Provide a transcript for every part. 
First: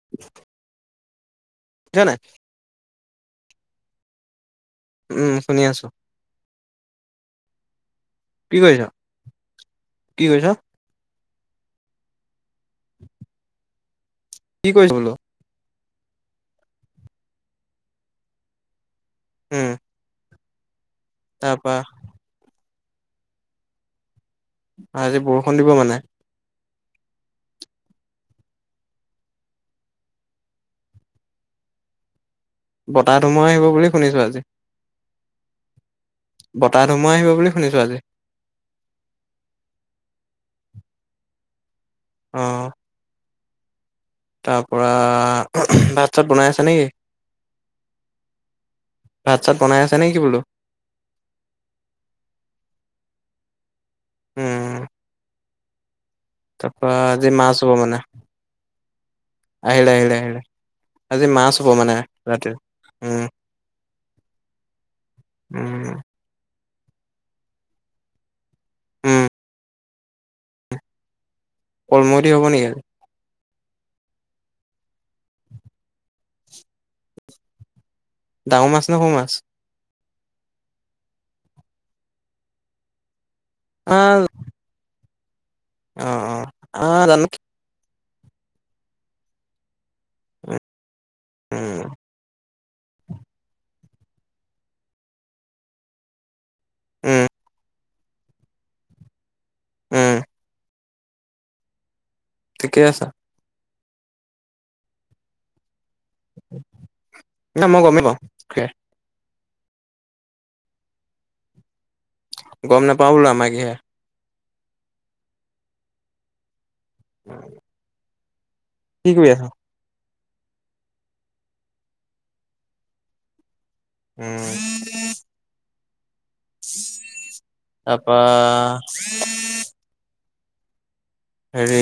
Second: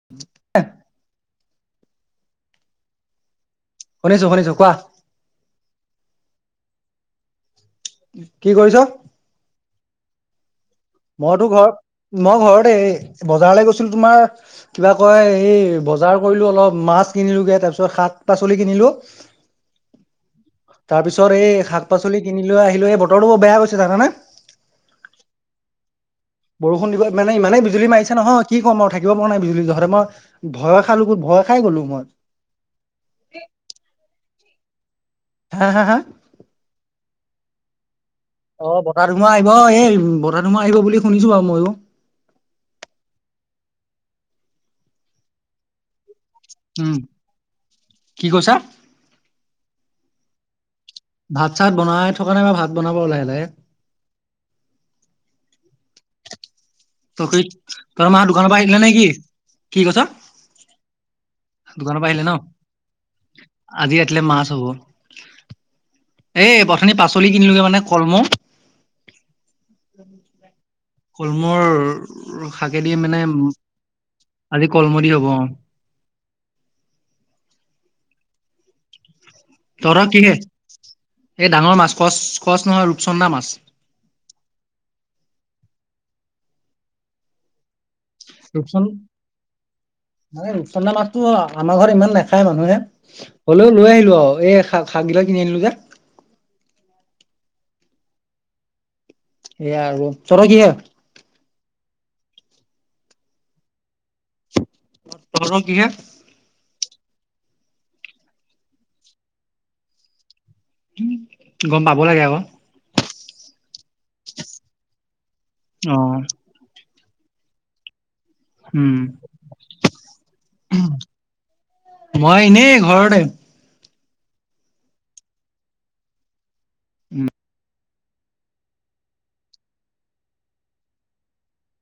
[inaudible] শুনিছ নাই? শুনিছো শুনিছো, কোৱা? উম শুনি আছো। কি কৰিছ? কি কৰিছ? মইতো ঘৰ মই ঘৰতে, বজাৰলৈ গৈছিলো তোমাৰ কি কৰিছ কিবা বোলো? কয় এই বজাৰ কৰিলো অলপ মাছ কিনিলোগে তাৰ পিছত শাক - পাচলি কিনিলো। উম। তাৰপিছত এই তাৰপা শাক - পাচলি কিনি লৈ আহিলে এই বতৰটো বেয়া হৈছে জানানে? আজি বৰষুণ দিব মানে? বৰষুণ দিব মানে ইমানেই বিজুলী মাৰিছে নহয় কি কম আৰু থাকিব পৰা নাই বিজুলী যহতে মই ভয় খালো মই ভয় খাই গলো মই। বতাহ ধুমূ্হা আহিব বুলি শুনিছোঁ আজি। হা হা হা! বতাহ ধুমুহা আহিব বুলি শুনিছোঁ আজি। অ বতাহ ধুমুহা আহিব, এই বতাহ ধুমুহা আহিব বুলি শুনিছোঁ আৰু মইয়ো। অ। তাৰ পৰা [unintelligible] ভাত চাত বনাই আছে নেকি? উম কি কৈছা ভাত - চাত বনাই আছে নেকি বোলো? ভাত চাত বনাই থকা নাই মই ভাত বনাব লাহে লাহে। উম। তাৰপা [unintelligible] আজি তোৰ মাছ হ'ব মানে। মা দোকানৰ পৰা আহিলে নেকি? কি আহিলে কৈছ? আহিলে আহিলে। আজি মাছ হ'ব মানে দোকানৰ পৰা আহিলে ন? ৰাতিৰ। আজি ৰাতিলে মাছ হব। উম, এই বথনি পাচলি কিনিলোগে মানে কলমৌ। উম। [inaudible] কলমৌৰ কলমৌ দি হ'ব নেকি আজি? শাকেদি মানে ম আজি কলমৌ দি হব অ। ডাঙৰ মাছ নে সৰু মাছ? তহতৰ কিহে? এই ডাঙৰ মাছ কচ কচ নহয় ৰূপচন্দা মাছ। আ অ অ, আ জানো ৰূপচন আৰে ৰূপচন্দা মাছ। অ উম, আমাৰ ঘৰত ইমান নাখায় মানুহে হ'লেও লৈ আহিলো আৰু এই শাক - শাকবিলাক কিনি আনিলো যে। উম। সেয়া আৰু উম, তহঁতৰ কিহে? ঠিকে আছা অ তহঁতৰ কিহে না মই গম নাপাওঁ গম পাব লাগে আক গম নাপাওঁ বোলো আমাৰ কিহে অ [inaudible] উম কি কৰি আছ মই এনেই ঘৰতে উম [unintelligible] উম তাৰ পা [unintelligible] হেৰি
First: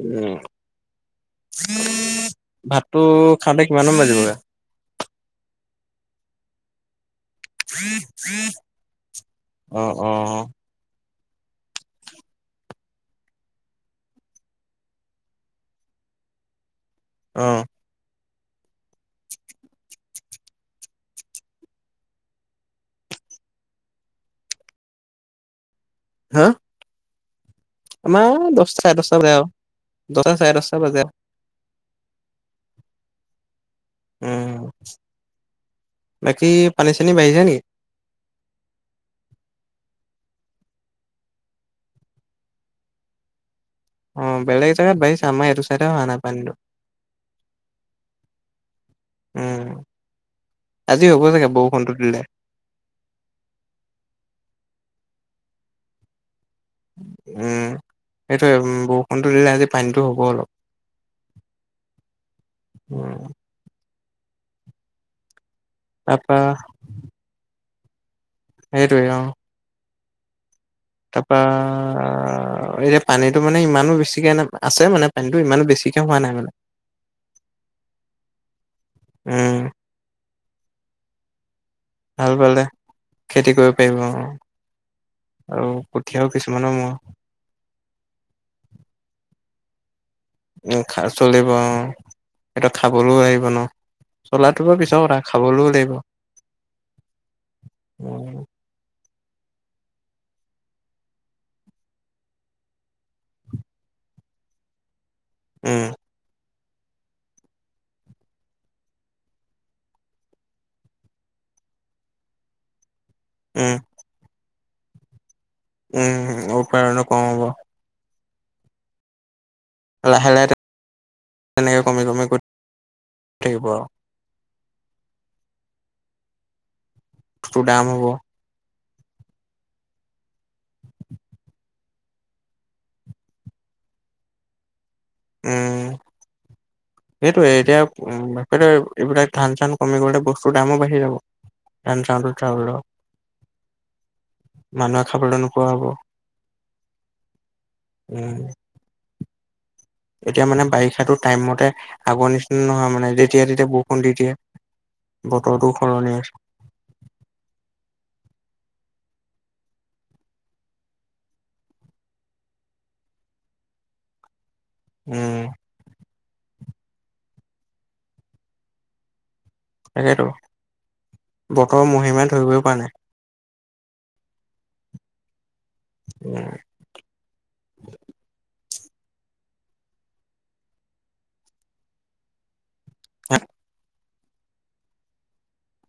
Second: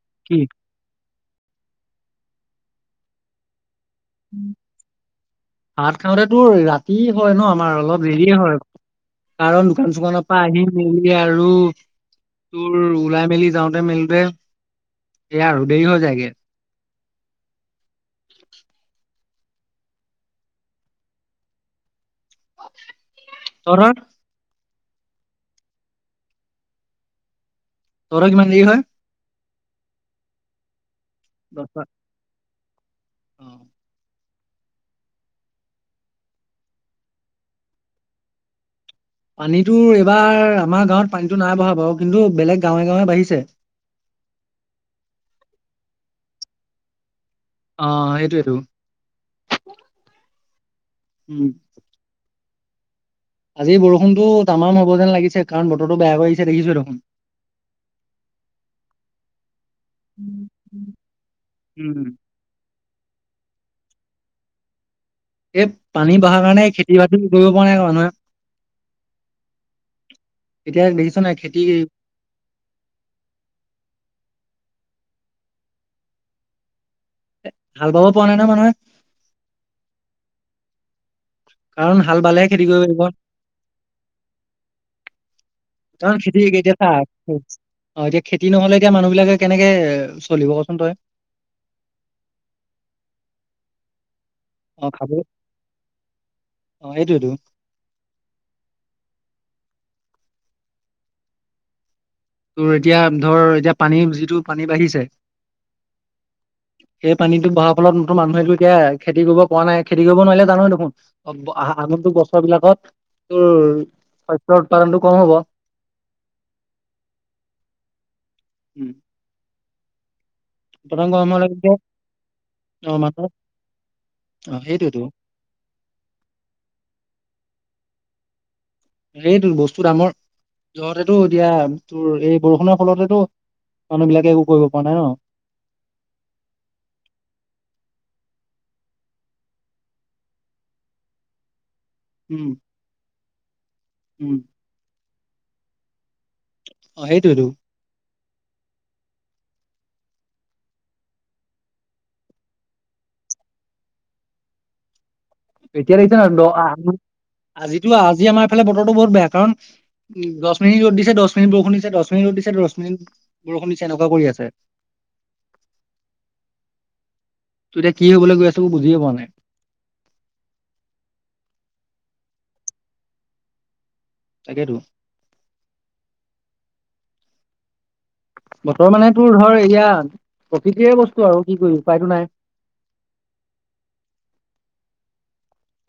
উ কি? ভাতটো খাওঁতে কিমান মান বাজিব ভাত খাওঁতেতো ৰাতি হয় ন আম আমাৰ অলপ দেৰি হয় কাৰণ অ দোকান অ চোকানৰ পা আহি মেলি আৰু তোৰ ওলাই মেলি যাওঁতে মেলোতে এয়া আৰু দেৰি হৈ যায়গে অ তহতৰ হা তহঁতৰ আমাৰ কিমান দেৰি দছ হয় চাই দছ বাজে আউ দহটা চাই দছটা বাজে আউ দহটা অ উ বাকী পানী চানী বাঢ়িছে নেকি পানীতোৰ এইবাৰ আমাৰ গাঁৱত পানীতো নাই বঢ়া বাৰু কিন্তু বেলেগ গাঁৱে গাঁৱে বাঢ়িছে অ বেলেগ জেগাত বাঢ়িছে আমাৰ এইটো চাইদে হোৱা নাই পাণীটো অ সেইটোয়েতো উম আজি হ'ব উম চাগে বৰষুণটো দিলে আজি বৰষুণতো তামাম হব যেন লাগিছে কাৰণ বতৰটো বেয়া কৰি আহিছে দেখিছো টো উম সেইটোৱে বউষুণটো দিলে আজি পানীটো হ'ব অলপ উম উম এইত পাণী তাৰপা বঢ়াৰ কাৰণে খেতি বাতি কৰিব পৰা নাই মানুহে সেটোৱে অ এতিয়া দেখিছ নাই তাৰপা খেতি এপ পাণীটো মানে ইমানো বেছিকে না আছে মানে পাণীটো ইমানো বেছিকে হোৱা নাই মানে এ হাল বাব পোৱা নাই নহয় মানুহে উম কাৰণ হাল বালেহে খেতি কৰিব পাৰিব খেতি কৰিব পাৰিব অ, আৰু কাৰণ কঠীয়াও খেতি এ কিছুমানৰ গেতিয়া চা মোৰ হো অ এতিয়া খেতি নহলে এতিয়া মানুহ বিলাকে কেনেকে চলিব কচোন উ তই খা চলিব অ হেঁতক খাবলও লাগিব ন চলাটো বাৰু অ পিছৰ খাব কথা খাবলও লাগিব অ এইটোয়েতো উ তোৰ এতিয়া ধৰ এতিয়া পানী যিটো পাণী বাঢ়িছে উ সেই পানীটো বহাৰ ফলত তো মানুহেটো এতিয়া খেতি কৰিব পৰা নাই, খেতি কৰিব নোৱাৰিলে জানই দেখোন! অ, আগন্তুক বছৰ বিলাকত তোৰ উম, শস্যৰ উৎপাদনটো কম হ'ব। উম, হুম, উৎপাদনো কম হ'ব। উম। লাহে-লাহে এতিয়া থাকিব আৰু [unintelligible] টোৰ দাম হ'ব। এইটো বস্তু দামৰ তহতেতো এতিয়া, তোৰ এই বৰষুণৰ ফলতেতো মানুহ বিলাকে একো কৰিব পৰা নাই ন! উম। সেইটোয়ে, এতিয়া উম এইবিলাক ধান-চান কমি গ'লে, বস্তুৰ দামো বাঢ়ি যাব। উম উম [unintelligible] মানুহে খাবলৈ নোপোৱা হ'ব। অ, সেইটোৱেটো। উম। এতিয়া মানে বাৰিষাটো টাইম মতে আগৰ নিচিনা নহয়, মানে যেতিয়া-তেতিয়া বৰষুণ দি দিয়ে। বতৰটো এতিয়া সলনি হৈছে দেখিছনে [unintelligible] আজিটো আজি আমাৰ এইফালে বতৰটো বহুত বেয়া। কাৰণ উম, দহ মিনিট ৰ'দ দিছে, দহ মিনিট বৰষুণ দিছে, দহ মিনিট ৰ'দ দিছে, দহ বৰষুণ দিছে, এনেকুৱা কৰি আছে। উম। তোৰ এতিয়া কি হ'বলৈ গৈ আছে, বুজিয়ে পোৱা নাই? তাকেতো, বতৰৰ মহিমাই ধৰিবই পৰা নাই। তাকেইতো। উম। বতৰ মানে তোৰ ধৰ এইয়া, প্ৰকৃতিৰে বস্তু আৰু, কি কৰিবি উপায়তো নাই। [unintelligible]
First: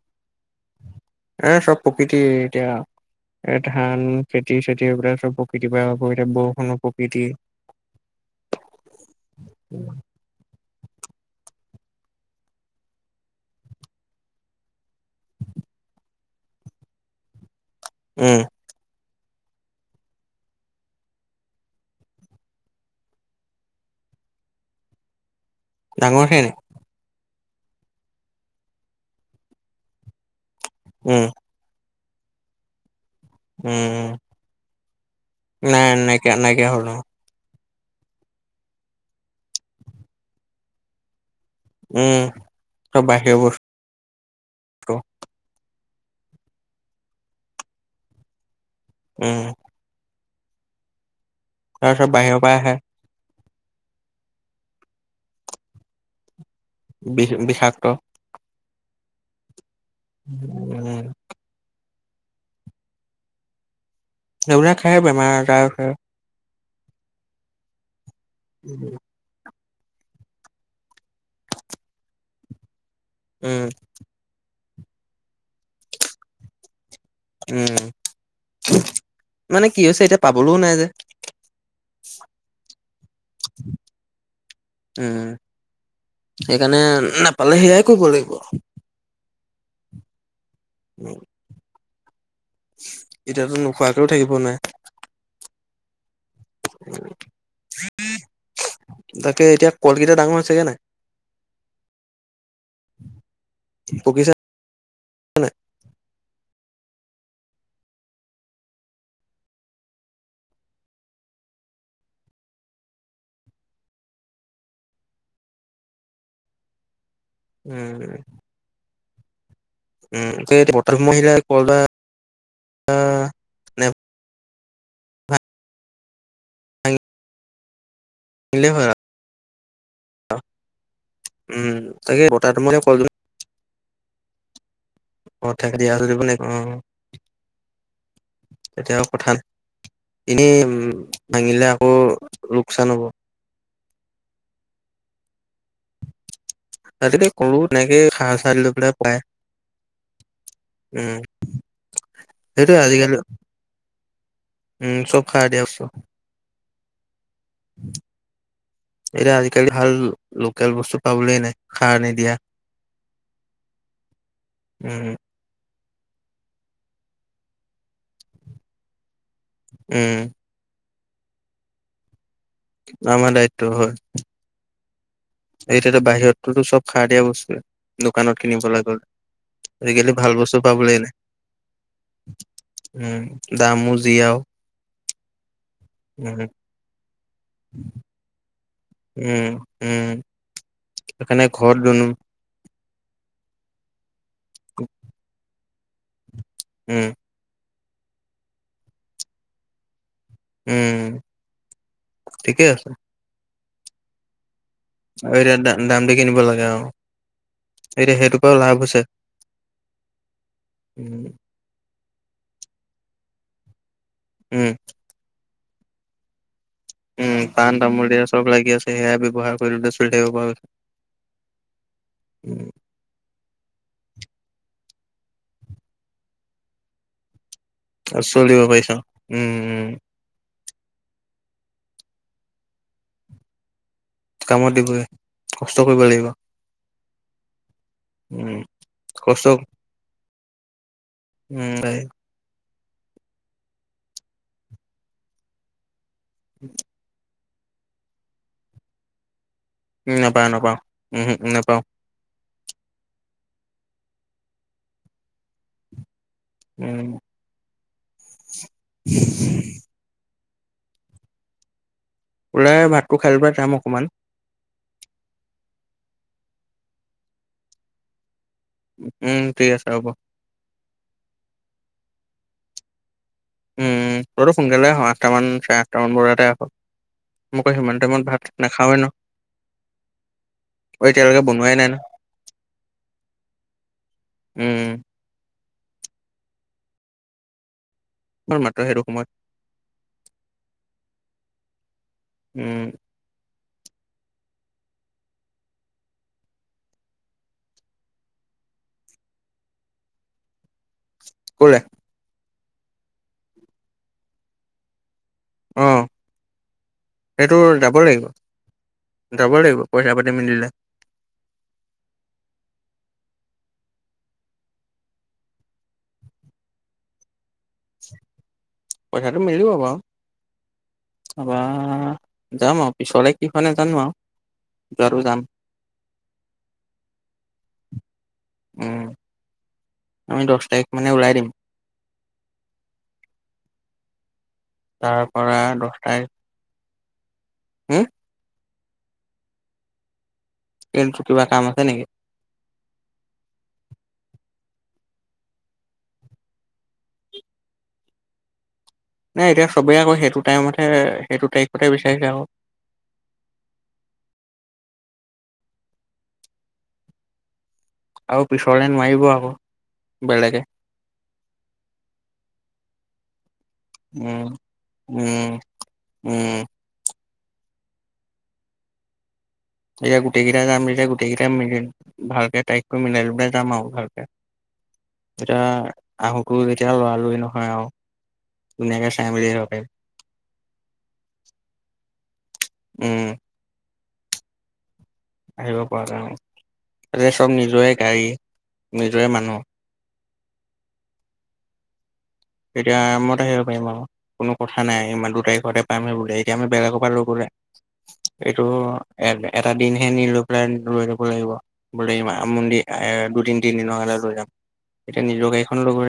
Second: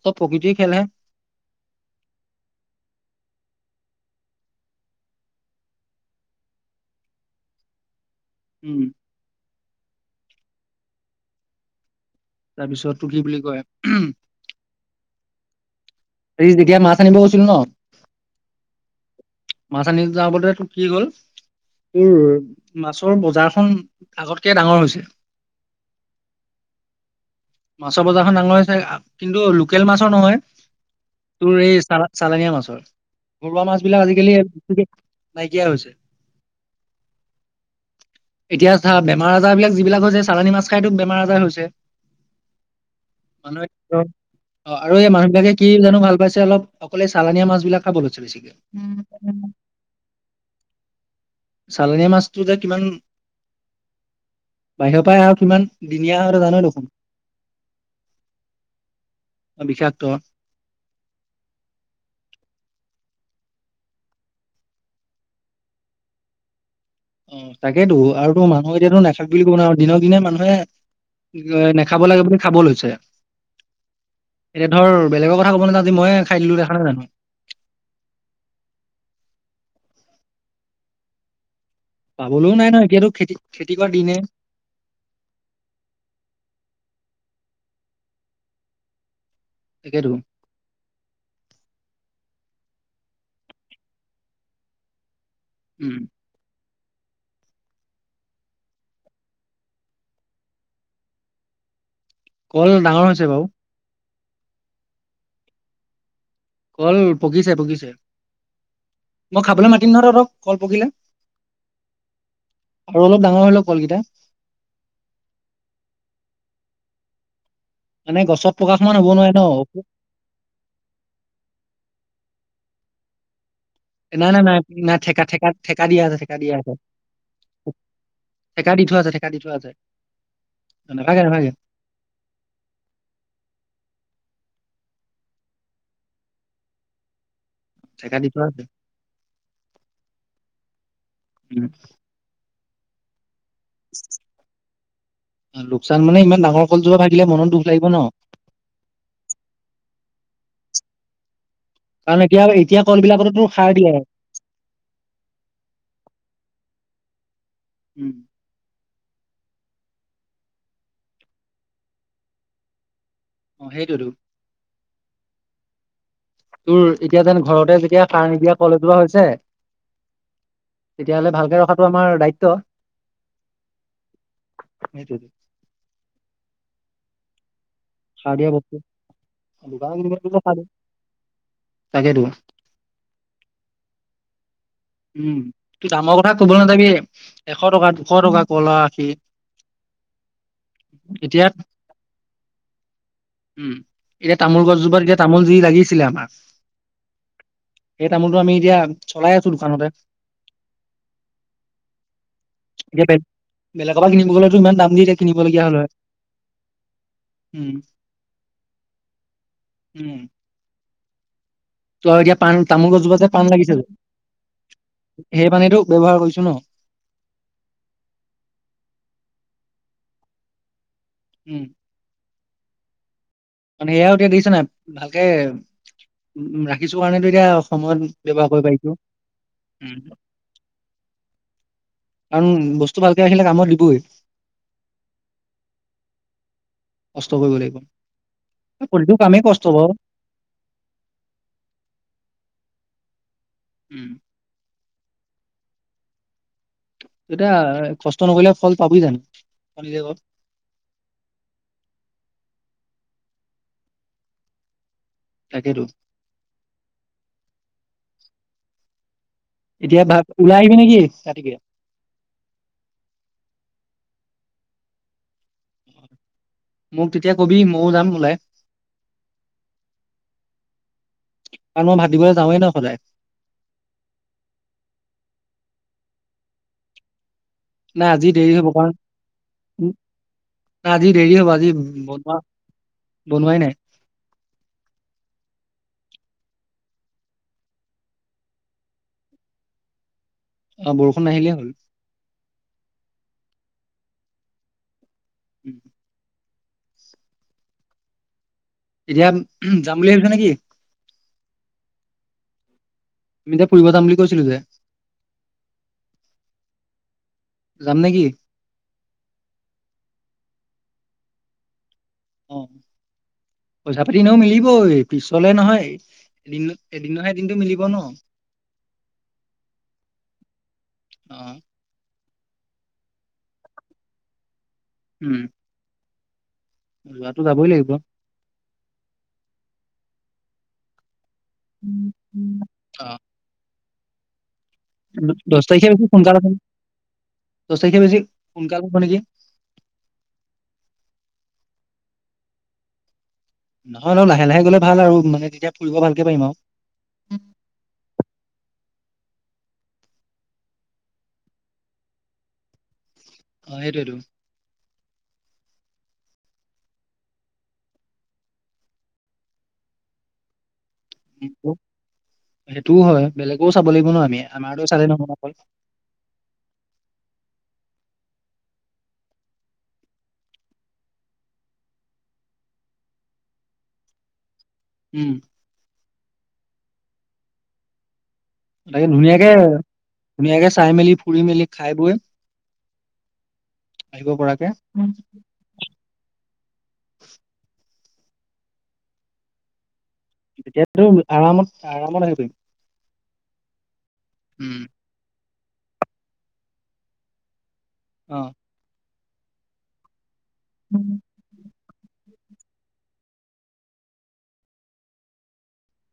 চব প্ৰকৃতিৰ খেলহে। এ, চব প্ৰকৃতিৰ এতিয়া এই ধান, খেতি-চেতি এইবিলাক চব প্ৰকৃতিৰ পৰা হোৱা, এতিয়া বৰষুণো প্ৰকৃতি। [inaudible] উম। [unintelligible] তাৰ পিছত তোৰ কি বুলি কয়। [unintelligible] যেতিয়া মাছ আনিব গৈছিলো ন উম। মাছ আনিব যাওঁ বলৈ তোৰ কি গ'ল? তোৰ মাছৰ বজাৰখন আগতকে ডাঙৰ হৈছে। ডাঙৰ হে নে। মাছৰ বজাৰখন ডাঙৰ হৈছে, কিন্তু লোকেল মাছৰ নহয়। উম। তোৰ এই চাল চালনীয়া মাছৰ। ঘৰুৱা মাছ বিলাক উম। আজিকালি [unintelligible] নাইকিয়া নাই হৈছে। নাইকিয়া নাইকিয়া হ'ল [inaudible] এতিয়া চা, বেমাৰ-আজাৰ বিলাক যিবিলাক হৈছে চালানী মাছ খাইতো বেমাৰ-আজাৰ হৈছে? উম। চব বাহিৰৰ মানুহে বস্তু কি কয় অ, আৰু এই মানুহ বিলাকে কি জানো ভাল পাইছে অলপ, অকল চালানীয়া মাছ বিলাক খাবলৈ লৈছে বেছিকে। উম, চালনীয়া তাৰপিছত বাহিৰৰ মাছটো যে পৰা আহে কিমান বাহিৰৰ পৰাই অহা আৰু কিমান দিনীয়া হয় তহ'তে জান দেখোন। বি বিষাক্ত। বিষাক্ত। উম, সেইবিলাক খাই বেমাৰ আজাৰ হৈছে। উম, তাকেতো আৰু তো মানুহে এতিয়াতো নাখা বুলি ক'ব নোৱাৰে, আৰু দিনক দিনে মানুহে এ নাখাব লাগে বুলি খাব লৈছে। উম, এতিয়া ধৰ বেগৰ কথা কব নাযাও, আজি মইয়ে খাই দিলো দেখানাই জানো? উম, মানে কি হৈছে এতিয়া পাবলৈও নাই যে? পাবলৈও নাই নহয়, এতিয়াতো খেতি, খেতি কৰা দিনে? উম, সেইকাৰণে নাপালে সেয়াই কৰিব লাগিব আৰু। তাকেইতো। উম, এতিয়াতো নোখোৱাকেও থাকিব নোৱাৰে? উম, উম, [unintelligible] তাকে এতিয়া কলকেইটা ডাঙৰ হৈছেগে নাই? কল ডাঙৰ হৈছে বাৰু। পকিছে? কল পকিছে, পকিছে। মই খাবলৈ মাতিম নহয় তহঁতক কল পকিলে। আৰু অলপ ডাঙৰ হৈ লওক কলকেইটা। উম মানে গছত প্ৰকাশ মান হ'ব নোৱাৰে ন। তে [unintelligible] মহিলা কলদা নাই, নাই, নাই, নাই কা ঠেকা দিয়া আছে, ঠেকা দিয়া আছে। ভাঙিলে ঠেকা দি হয় থোৱা আৰু আছে, ঠেকা দি থোৱা আছে। নাভাগে নাভাগে উম তাকে কথাটো মই ক অ' থাকে দিয়া [unintelligible] নে অ' ঠেকা দি থোৱা আছে তেতিয়া আৰু কথা ন এনেই উম, উম, ভাঙিলে আকৌ লোকচান হ'ব। লোকচান মানে ইমান ডাঙৰ কলজোপা ভাগিলে আগতে মনত কৰো দুখ লাগিব এনেকে ন খাৰ সাৰ দি পেলাই পকাই উম, কাৰণ এতিয়া, সেইটোয়ে এতিয়া কল আজিকালি বিলাকতো সাৰ দিয়ে। উম, চব খাৰ দিয়া বস্তু। উম, এতিয়া আজিকালি ভাল লোকেল বস্তু পাবলৈ নাই সাৰ নিদিয়া। [inaudible] অ' সেইটোৱেইতো। উম, তোৰ এতিয়া যেন ঘৰতে যেতিয়া খাৰ নিদিয়া কলে যোৱা হৈছে। উম, তেতিয়াহ'লে ভালকে ৰখাটো আমাৰ দায়িত্ব। আমাৰ দায়িত্ব হয় সেইটোৱেটো এতিয়া তো বাহিৰতোতো চব খাৰ দিয়া বস্তুৱেই। সাৰ দোকানত দিয়া বস্তু কিনিবলৈ গ'ল দোকানত আজিকালি কিনিব ভাল গ'লেও সাৰ বস্তু দিয়ে পাবলৈ নাই। তাকেতো উম দামো যি আৰু। উম। দামৰ কথা উম, কবলৈ নাযাবি এশ টকা দুশ টকা কলা আখি। উম উম। এতিয়া সেইটাকাৰণে ঘৰত ৰুই দিওঁ। উম এতিয়া তামোল গছজোপাত এতিয়া তামোল যি লাগিছিলে আমাৰ উম। সেই তামোলটো আমি এতিয়া চলাই আছো দোকানতে। উম ঠিকে আছে এতিয়া বেলেগৰ পৰা কিনিব গ'লেতো ইমান দাম। দি এতিয়া আৰু কিনিবলগীয়া এতিয়া হ'ল হয়। দামটো কিনিব লাগে আৰু উম, এতিয়া সেইটো পৰাও লাভ হৈছে। উম। উম। তই এতিয়া পাণ তামোল গছজোপা যে পণ লাগিছিল উম। সেই পাণতোত ব্যৱহাৰ কৰিছো ন। উম পাণ তামোল দিয়ে চব লাগি আছে সেয়া ব্যৱহাৰ কৰিতে চলি থাকিব পৰা গৈছে। উম। উম মানে এয়াও এতিয়া দিছোঁ নাই ভালকে ৰাখিছো এতিয়া। সময় আৰু ব্যৱহাৰ চলিব কৰিব পাৰিছা পাৰিছোঁ। উম, উম কাৰণ বস্তু ভালকে ৰাখিলে কামত দিবই। কামত দিবই কষ্ট কৰিব লাগিব। কষ্ট কৰিব লাগিব উম, প্ৰতিটো কামেই কষ্ট বাৰু। উম। উম। [inaudible] এতিয়া কষ্ট নকৰিলে ফল পাবি জানো। তই নিজে ক উম নাপাওঁ নাপাওঁ উমম উম নাপাওঁ। তাকেই টো। উম। [unintelligible] এতিয়া ভাত ওলাই আহিবি নেকি ৰাতি কেই। ওলাই আহিম ভাতটো খাই পৰাঈ যাম অকণমান। মোক তেতিয়া কবি মইয়ো যাম ওলাই। উম ঠিক আছে হ'ব। কাৰণ মই ভাতিবলৈ যাওঁৱেই ন সদায়। উম তইতো সোনকালে আহ আঠটামান চাৰে আঠটামান মানতে আহ। মোক সিমান নাই টাইমত আজি ভাত দেৰি হ'ব নাখাওঁ ন। না অ, আজি দেৰি এতিয়ালৈকে হ'ব আজি বনোৱাই নাই ন বনোৱা বনোৱাই নাই। ওম। মাত্ৰ সেইটো সময়ত। অ বৰষুণ নাহিলেই হ'ল। উম। উম। এতিয়া যাম বুলি ভাবিছা নেকি? ক'লে। আমি যে ফুৰিব যাম বুলি কৈছিলো যে। অ' সেইটো যাম যাবই লাগিব। নেকি যাব লাগিব পইচা পাতি মিলিলে। অ [unintelligible] পইচা পাতি এনেও মিলিবই, এই পিছলে নহয় এদিনত নহয় এদিনটো মিলিব ন? পইচাটো মিলিব বাৰু, অ তাৰপা আহ যাম আৰু, পিছলে কি হয় নাজানো আৰু, যোৱাতো উম যাম। যোৱাটো যাবই লাগিব। উম, আমি দহ তাৰিখ মানে ওলাই দিম। অ'। তাৰ পৰা দহ তাৰিখে বেছি তাৰিখ সোনকাল হ'ব নেকি? দহ তাৰিখে হম, বেছি সোনকাল হ'ব নেকি? এইটো তোৰ কিবা কাম আছে নেকি? নহয়, নহয় লাহে লাহে গ'লে ভাল আৰু মানে তেতিয়া ফুৰিব ভালকে পাৰিম আৰু। নাই এতিয়া চবেই আকৌ সেইটো টাইমতহে সেইটো তাৰিখতে বিচাৰিছে আকৌ। অ' সেইটোৱেই টো। আৰু পিছলে নোৱাৰিব আকৌ বেলেগে। সেইটোও হয় বেলেগেও চাব লাগিব ন, আমি উম আমাৰটো চালে নহ'ব নাহয়। উম উম। এতিয়া গোটেই কেইটা যাম যেতিয়া গোটেই কেইটা মিলিম। ভালকে তাৰিখটো মিলাই লৈ পেলাই যাম আৰু ভালকে। উম। এতিয়া আহুকোৰা যেতিয়া লৰালৰি নহয় আৰু। তাকে ধুনীয়াকে চাই ধুনীয়াক মেলি আহিব পাৰিম ধুনীয়াকে চাই মেলি ফুৰি মেলি খাই বৈ উম আহিব পৰাকে। আহিব পৰা কাৰণত। এইয়া চব নিজৰে গাড়ী, নিজৰে মানুহ এতিয়াটো আৰামত আৰামত আহিবি। তেতিয়া আৰামত আহিব পাৰিম আৰু, কোনো কথা উম নাই ইমানটো তাৰিখতে টাইম লাগিব বোলে, এইটো আমি বেলেগৰ পৰাহে লৈ গ'লে, এইটো এটা দিন হে নিলো। প্লেনটো অ লৈ যাব লাগিব বোলে ইমা মন্দিৰ। এ দুদিন তিনদিনৰ কাৰনে লৈ যাম, এতিয়া নিজৰ গড়ীখন লৈ গ'লে